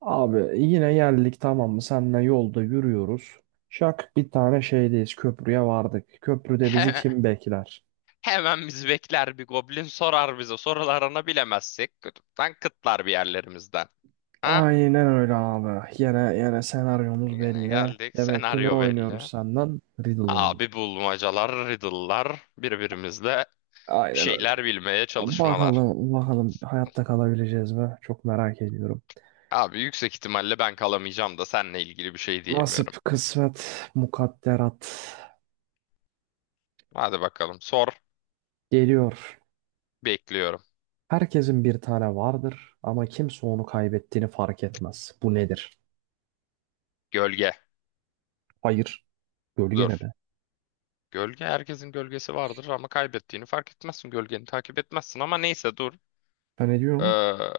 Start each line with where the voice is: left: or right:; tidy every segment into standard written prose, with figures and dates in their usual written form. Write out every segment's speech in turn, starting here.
right: Abi yine geldik tamam mı? Seninle yolda yürüyoruz. Şak bir tane şeydeyiz. Köprüye vardık. Köprüde bizi
left: He-
right: kim bekler?
left: Hemen bizi bekler bir goblin sorar bize. Sorularını bilemezsek kütükten kıtlar bir yerlerimizden. Ha?
right: Aynen öyle abi. Yine yine senaryomuz
left: Gene
right: belli.
left: geldik.
right: Demek ki ne
left: Senaryo belli.
right: oynuyoruz senden? Riddle
left: Abi
right: oynuyoruz.
left: bulmacalar, riddle'lar, birbirimizle bir
right: Aynen öyle.
left: şeyler bilmeye çalışmalar.
right: Bakalım bakalım hayatta kalabileceğiz mi? Çok merak ediyorum.
left: Abi yüksek ihtimalle ben kalamayacağım da seninle ilgili bir şey
right: Nasip,
left: diyemiyorum.
right: kısmet, mukadderat
left: Hadi bakalım sor.
right: geliyor.
left: Bekliyorum.
right: Herkesin bir tane vardır ama kimse onu kaybettiğini fark etmez. Bu nedir?
left: Gölge.
right: Hayır. Gölge ne
left: Dur.
right: be?
left: Gölge herkesin gölgesi vardır ama kaybettiğini fark etmezsin. Gölgeni takip etmezsin ama neyse dur.
right: Ben ediyorum.
left: Ee,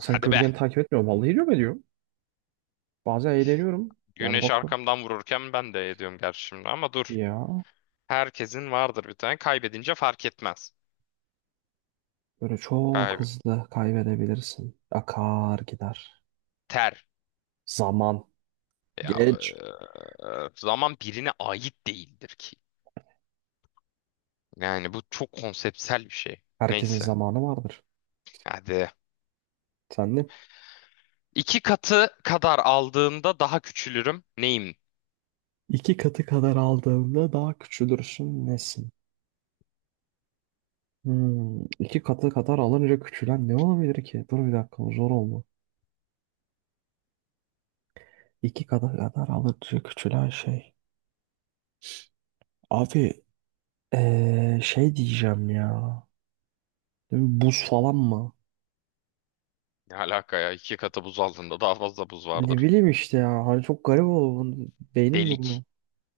right: Sen
left: Hadi be.
right: gölgen takip etmiyor. Vallahi ediyorum ediyorum. Bazen eğleniyorum. Yani
left: Güneş
right: bakıyorum.
left: arkamdan vururken ben de ediyorum gerçi şimdi ama dur.
right: Ya
left: Herkesin vardır bir tane. Kaybedince fark etmez.
right: böyle çok
left: Kayb
right: hızlı kaybedebilirsin. Akar gider.
left: ter.
right: Zaman.
left: Ya
right: Geç.
left: zaman birine ait değildir ki. Yani bu çok konseptsel bir şey.
right: Herkesin
left: Neyse.
right: zamanı vardır.
left: Hadi.
right: Sen de
left: İki katı kadar aldığımda daha küçülürüm. Neyim?
right: iki katı kadar aldığında daha küçülürsün nesin? Hmm, iki katı kadar alınca küçülen ne olabilir ki? Dur bir dakika bu zor oldu. İki katı kadar alınca küçülen şey. Abi şey diyeceğim ya. Değil mi? Buz falan mı?
left: Ne alaka ya? İki katı buz aldığında daha fazla buz
right: Ne
left: vardır.
right: bileyim işte ya. Hani çok garip oldu. Bu beynim
left: Delik.
right: durmuyor.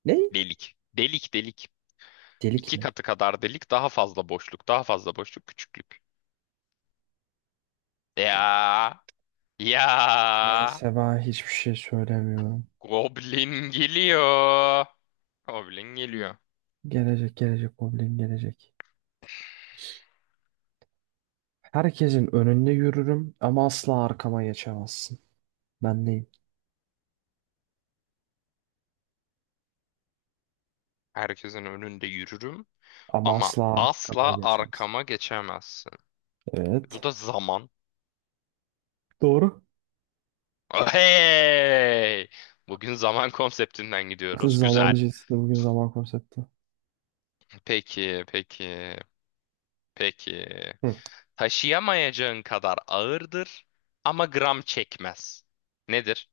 right: Ne?
left: Delik. Delik delik.
right: Delik
left: İki
right: mi?
left: katı kadar delik, daha fazla boşluk, daha fazla boşluk, küçüklük.
right: Ya
left: Ya, ya,
right: neyse ben hiçbir şey söylemiyorum.
left: Goblin geliyor. Goblin geliyor.
right: Gelecek gelecek problem gelecek. Herkesin önünde yürürüm ama asla arkama geçemezsin. Ben neyim?
left: Herkesin önünde yürürüm
right: Ama
left: ama
right: asla arkama
left: asla
right: geçemezsin.
left: arkama geçemezsin. Bu
right: Evet.
left: da zaman.
right: Doğru.
left: Hey! Bugün zaman konseptinden gidiyoruz.
right: Zaman
left: Güzel.
right: işte bugün zaman konsepti.
left: Peki, peki, peki.
right: Hı.
left: Taşıyamayacağın kadar ağırdır ama gram çekmez. Nedir?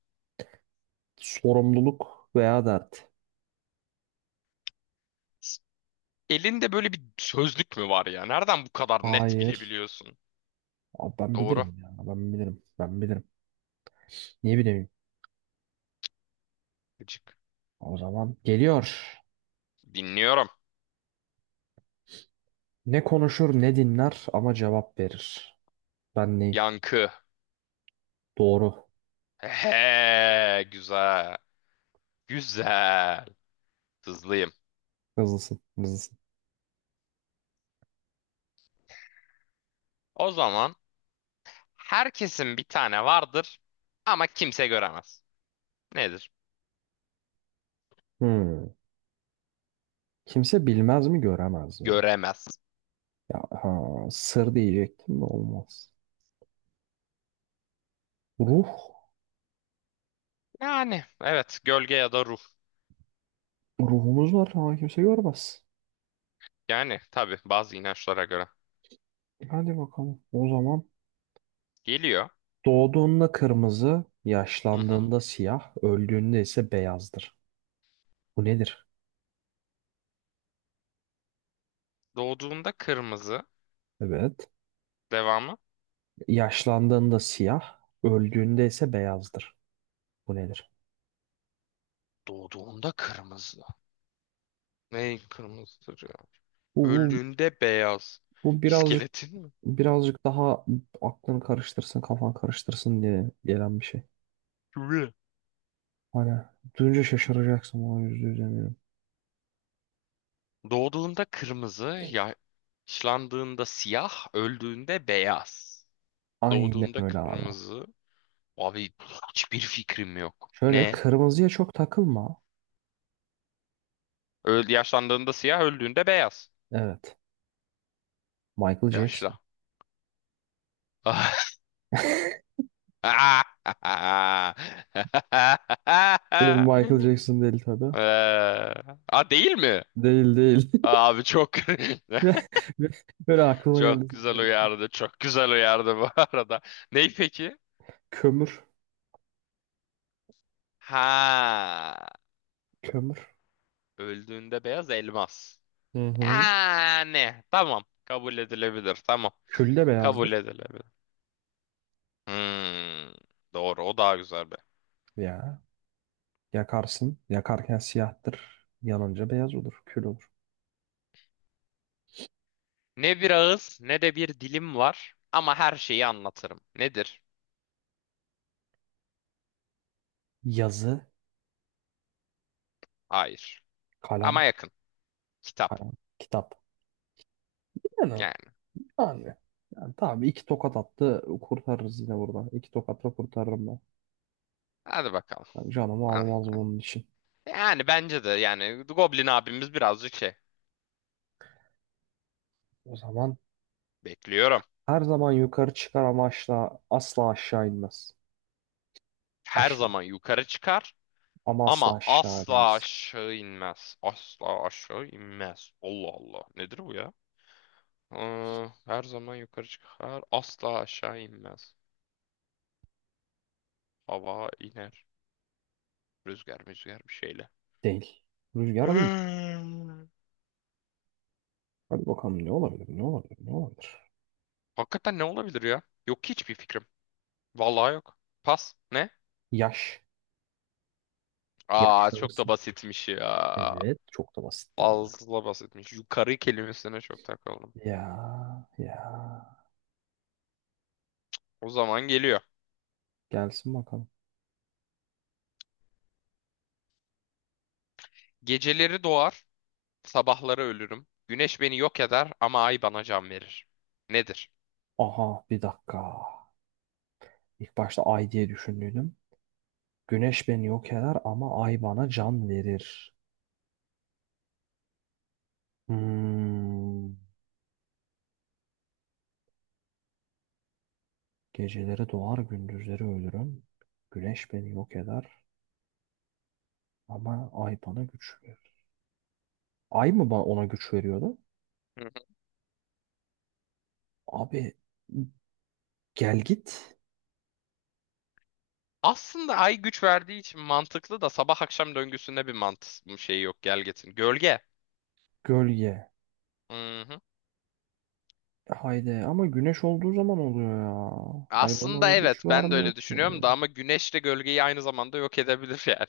right: Sorumluluk veya dert.
left: Elinde böyle bir sözlük mü var ya? Nereden bu kadar net
right: Hayır.
left: bilebiliyorsun?
right: Abi ben
left: Doğru.
right: bilirim ya. Ben bilirim. Ben bilirim. Niye bileyim?
left: Gıcık.
right: O zaman geliyor.
left: Dinliyorum.
right: Ne konuşur ne dinler ama cevap verir. Ben neyim?
left: Yankı.
right: Doğru.
left: He, güzel. Güzel. Hızlıyım.
right: Hızlısın, hızlısın.
left: O zaman herkesin bir tane vardır ama kimse göremez. Nedir?
right: Hmm. Kimse bilmez mi göremez mi?
left: Göremez.
right: Ya ha, sır diyecektim de olmaz. Ruh.
left: Yani evet gölge ya da ruh.
right: Ruhumuz var ama kimse görmez.
left: Yani tabii bazı inançlara göre.
right: Hadi bakalım. O zaman
left: Geliyor.
right: doğduğunda kırmızı,
left: Hı hı.
right: yaşlandığında siyah, öldüğünde ise beyazdır. Bu nedir?
left: Doğduğunda kırmızı.
right: Evet.
left: Devamı.
right: Yaşlandığında siyah, öldüğünde ise beyazdır. Bu nedir?
left: Doğduğunda kırmızı. Ne kırmızı?
right: Bu, bu,
left: Öldüğünde beyaz.
right: bu birazcık
left: İskeletin mi?
right: birazcık daha aklını karıştırsın, kafan karıştırsın diye gelen bir şey.
left: Kıvrı.
right: Hani duyunca şaşıracaksın ona yüzde yüz eminim.
left: Doğduğunda kırmızı, yaşlandığında siyah, öldüğünde beyaz.
right: Aynen
left: Doğduğunda
right: öyle abi.
left: kırmızı. Abi hiçbir fikrim yok.
right: Şöyle
left: Ne?
right: kırmızıya çok takılma.
left: Öl yaşlandığında siyah, öldüğünde beyaz.
right: Evet. Michael Jackson.
left: Yaşla.
right: Değil Michael Jackson değil tabii.
left: Eee, A değil mi?
right: Değil değil.
left: Abi çok
right: ve ve böyle aklıma geldi
left: çok güzel
right: sadece.
left: uyardı. Çok güzel uyardı bu arada. Ney peki?
right: Kömür.
left: Ha,
right: Kömür.
left: öldüğünde beyaz elmas.
right: Hı hı.
left: Yani tamam kabul edilebilir tamam
right: Kül de
left: kabul
right: beyazdır.
left: edilebilir. Hmm, doğru o daha güzel be.
right: Ya. Yakarsın. Yakarken siyahtır. Yanınca beyaz olur. Kül olur.
left: Ne bir ağız ne de bir dilim var ama her şeyi anlatırım. Nedir?
right: Yazı.
left: Hayır. Ama
right: Kalem.
left: yakın. Kitap.
right: Kalem. Kitap. Yani
left: Yani
right: abi. Yani tabii iki tokat attı kurtarırız yine burada. İki tokatla kurtarırım ben.
left: hadi bakalım.
right: Ben canımı
left: Ha,
right: almaz
left: ha.
right: bunun için.
left: Yani bence de yani Goblin abimiz birazcık şey.
right: O zaman
left: Bekliyorum.
right: her zaman yukarı çıkar ama asla, asla aşağı inmez.
left: Her
right: Aşağı.
left: zaman yukarı çıkar.
right: Ama asla
left: Ama
right: aşağı
left: asla
right: inmez.
left: aşağı inmez. Asla aşağı inmez. Allah Allah. Nedir bu ya? Her zaman yukarı çıkar. Asla aşağı inmez. Hava iner. Rüzgar bir şeyle.
right: Değil. Rüzgar değil.
left: Hmm.
right: Hadi bakalım ne olabilir, ne olabilir, ne olabilir.
left: Hakikaten ne olabilir ya? Yok ki hiçbir fikrim. Vallahi yok. Pas. Ne?
right: Yaş.
left: Aa çok da
right: Yaşlanırsın.
left: basitmiş ya.
right: Evet. Çok da basit hem de.
left: Fazla basitmiş. Yukarı kelimesine çok takıldım.
right: Ya, ya.
left: O zaman geliyor.
right: Gelsin bakalım.
left: Geceleri doğar. Sabahları ölürüm. Güneş beni yok eder ama ay bana can verir. Nedir?
right: Aha bir dakika. İlk başta ay diye düşündüydüm. Güneş beni yok eder ama ay bana can verir. Hmm. Geceleri doğar gündüzleri ölürüm. Güneş beni yok eder ama ay bana güç verir. Ay mı bana ona güç veriyordu?
left: Hı hı.
right: Abi gel git
left: Aslında ay güç verdiği için mantıklı da sabah akşam döngüsünde bir mantık şey yok gelgetin. Gölge.
right: gölge.
left: Hı hı.
right: Haydi ama güneş olduğu zaman oluyor ya. Ay bana
left: Aslında
right: bir güç
left: evet ben de
right: vermiyor
left: öyle
right: ki.
left: düşünüyorum da ama güneş de gölgeyi aynı zamanda yok edebilir yani.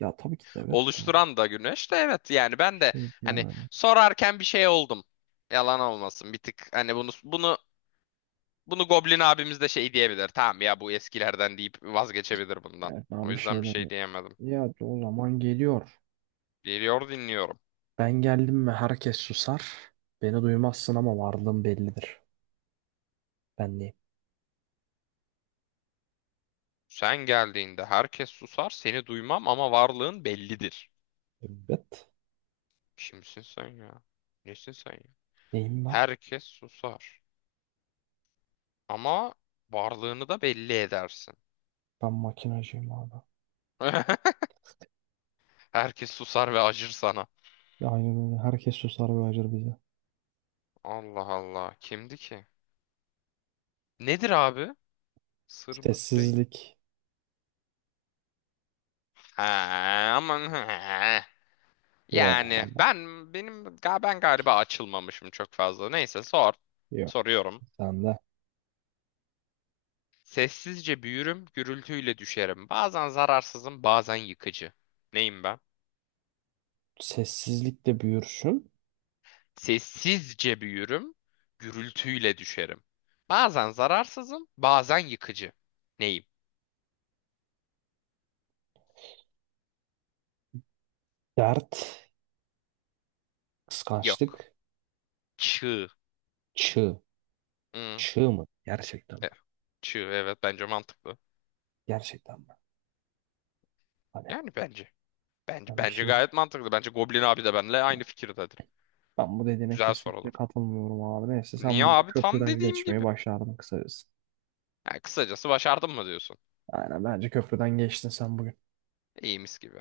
right: Ya tabii ki de evet de.
left: Oluşturan da güneş de evet yani
right: Bir
left: ben de
right: şey
left: hani
right: diyemedim.
left: sorarken bir şey oldum. Yalan olmasın bir tık hani bunu Goblin abimiz de şey diyebilir. Tamam ya bu eskilerden deyip vazgeçebilir bundan.
right: Evet,
left: O
right: ben bir şey
left: yüzden bir
right: demiyorum.
left: şey diyemedim.
right: Ya o zaman geliyor.
left: Geliyor dinliyorum.
right: Ben geldim mi herkes susar. Beni duymazsın ama varlığım bellidir. Ben neyim?
left: Sen geldiğinde herkes susar, seni duymam ama varlığın bellidir.
right: Evet.
left: Kimsin sen ya? Nesin sen ya?
right: Neyim ben?
left: Herkes susar ama varlığını da belli edersin.
right: Ben makinacıyım abi.
left: Herkes susar ve acır sana.
right: Aynen öyle. Herkes susar ve acır bize.
left: Allah Allah. Kimdi ki? Nedir abi? Sır mır değil.
right: Sessizlik.
left: Ha, aman he.
right: Yeah,
left: Yani ben galiba açılmamışım çok fazla. Neyse sor.
right: yok.
left: Soruyorum.
right: Sen de.
left: Sessizce büyürüm, gürültüyle düşerim. Bazen zararsızım, bazen yıkıcı. Neyim ben?
right: Sessizlik de büyürsün.
left: Sessizce büyürüm, gürültüyle düşerim. Bazen zararsızım, bazen yıkıcı. Neyim?
right: Dert.
left: Yok.
right: Kıskançlık.
left: Çığ.
right: Çığ.
left: Hı.
right: Çığ mı? Gerçekten
left: e,
right: mi?
left: Çığ evet bence mantıklı.
right: Gerçekten mi? Hani
left: Yani bence. Bence
right: ben bir
left: bence
right: şey...
left: gayet mantıklı. Bence Goblin abi de benimle aynı fikirdedir.
right: Ben bu dediğine
left: Güzel
right: kesinlikle
left: sorulur.
right: katılmıyorum abi. Neyse sen
left: Niye
right: bugün
left: abi? Tam
right: köprüden
left: dediğim
right: geçmeyi
left: gibi.
right: başardın kısacası.
left: Yani kısacası başardım mı diyorsun?
right: Aynen bence köprüden geçtin sen bugün.
left: İyi mis gibi.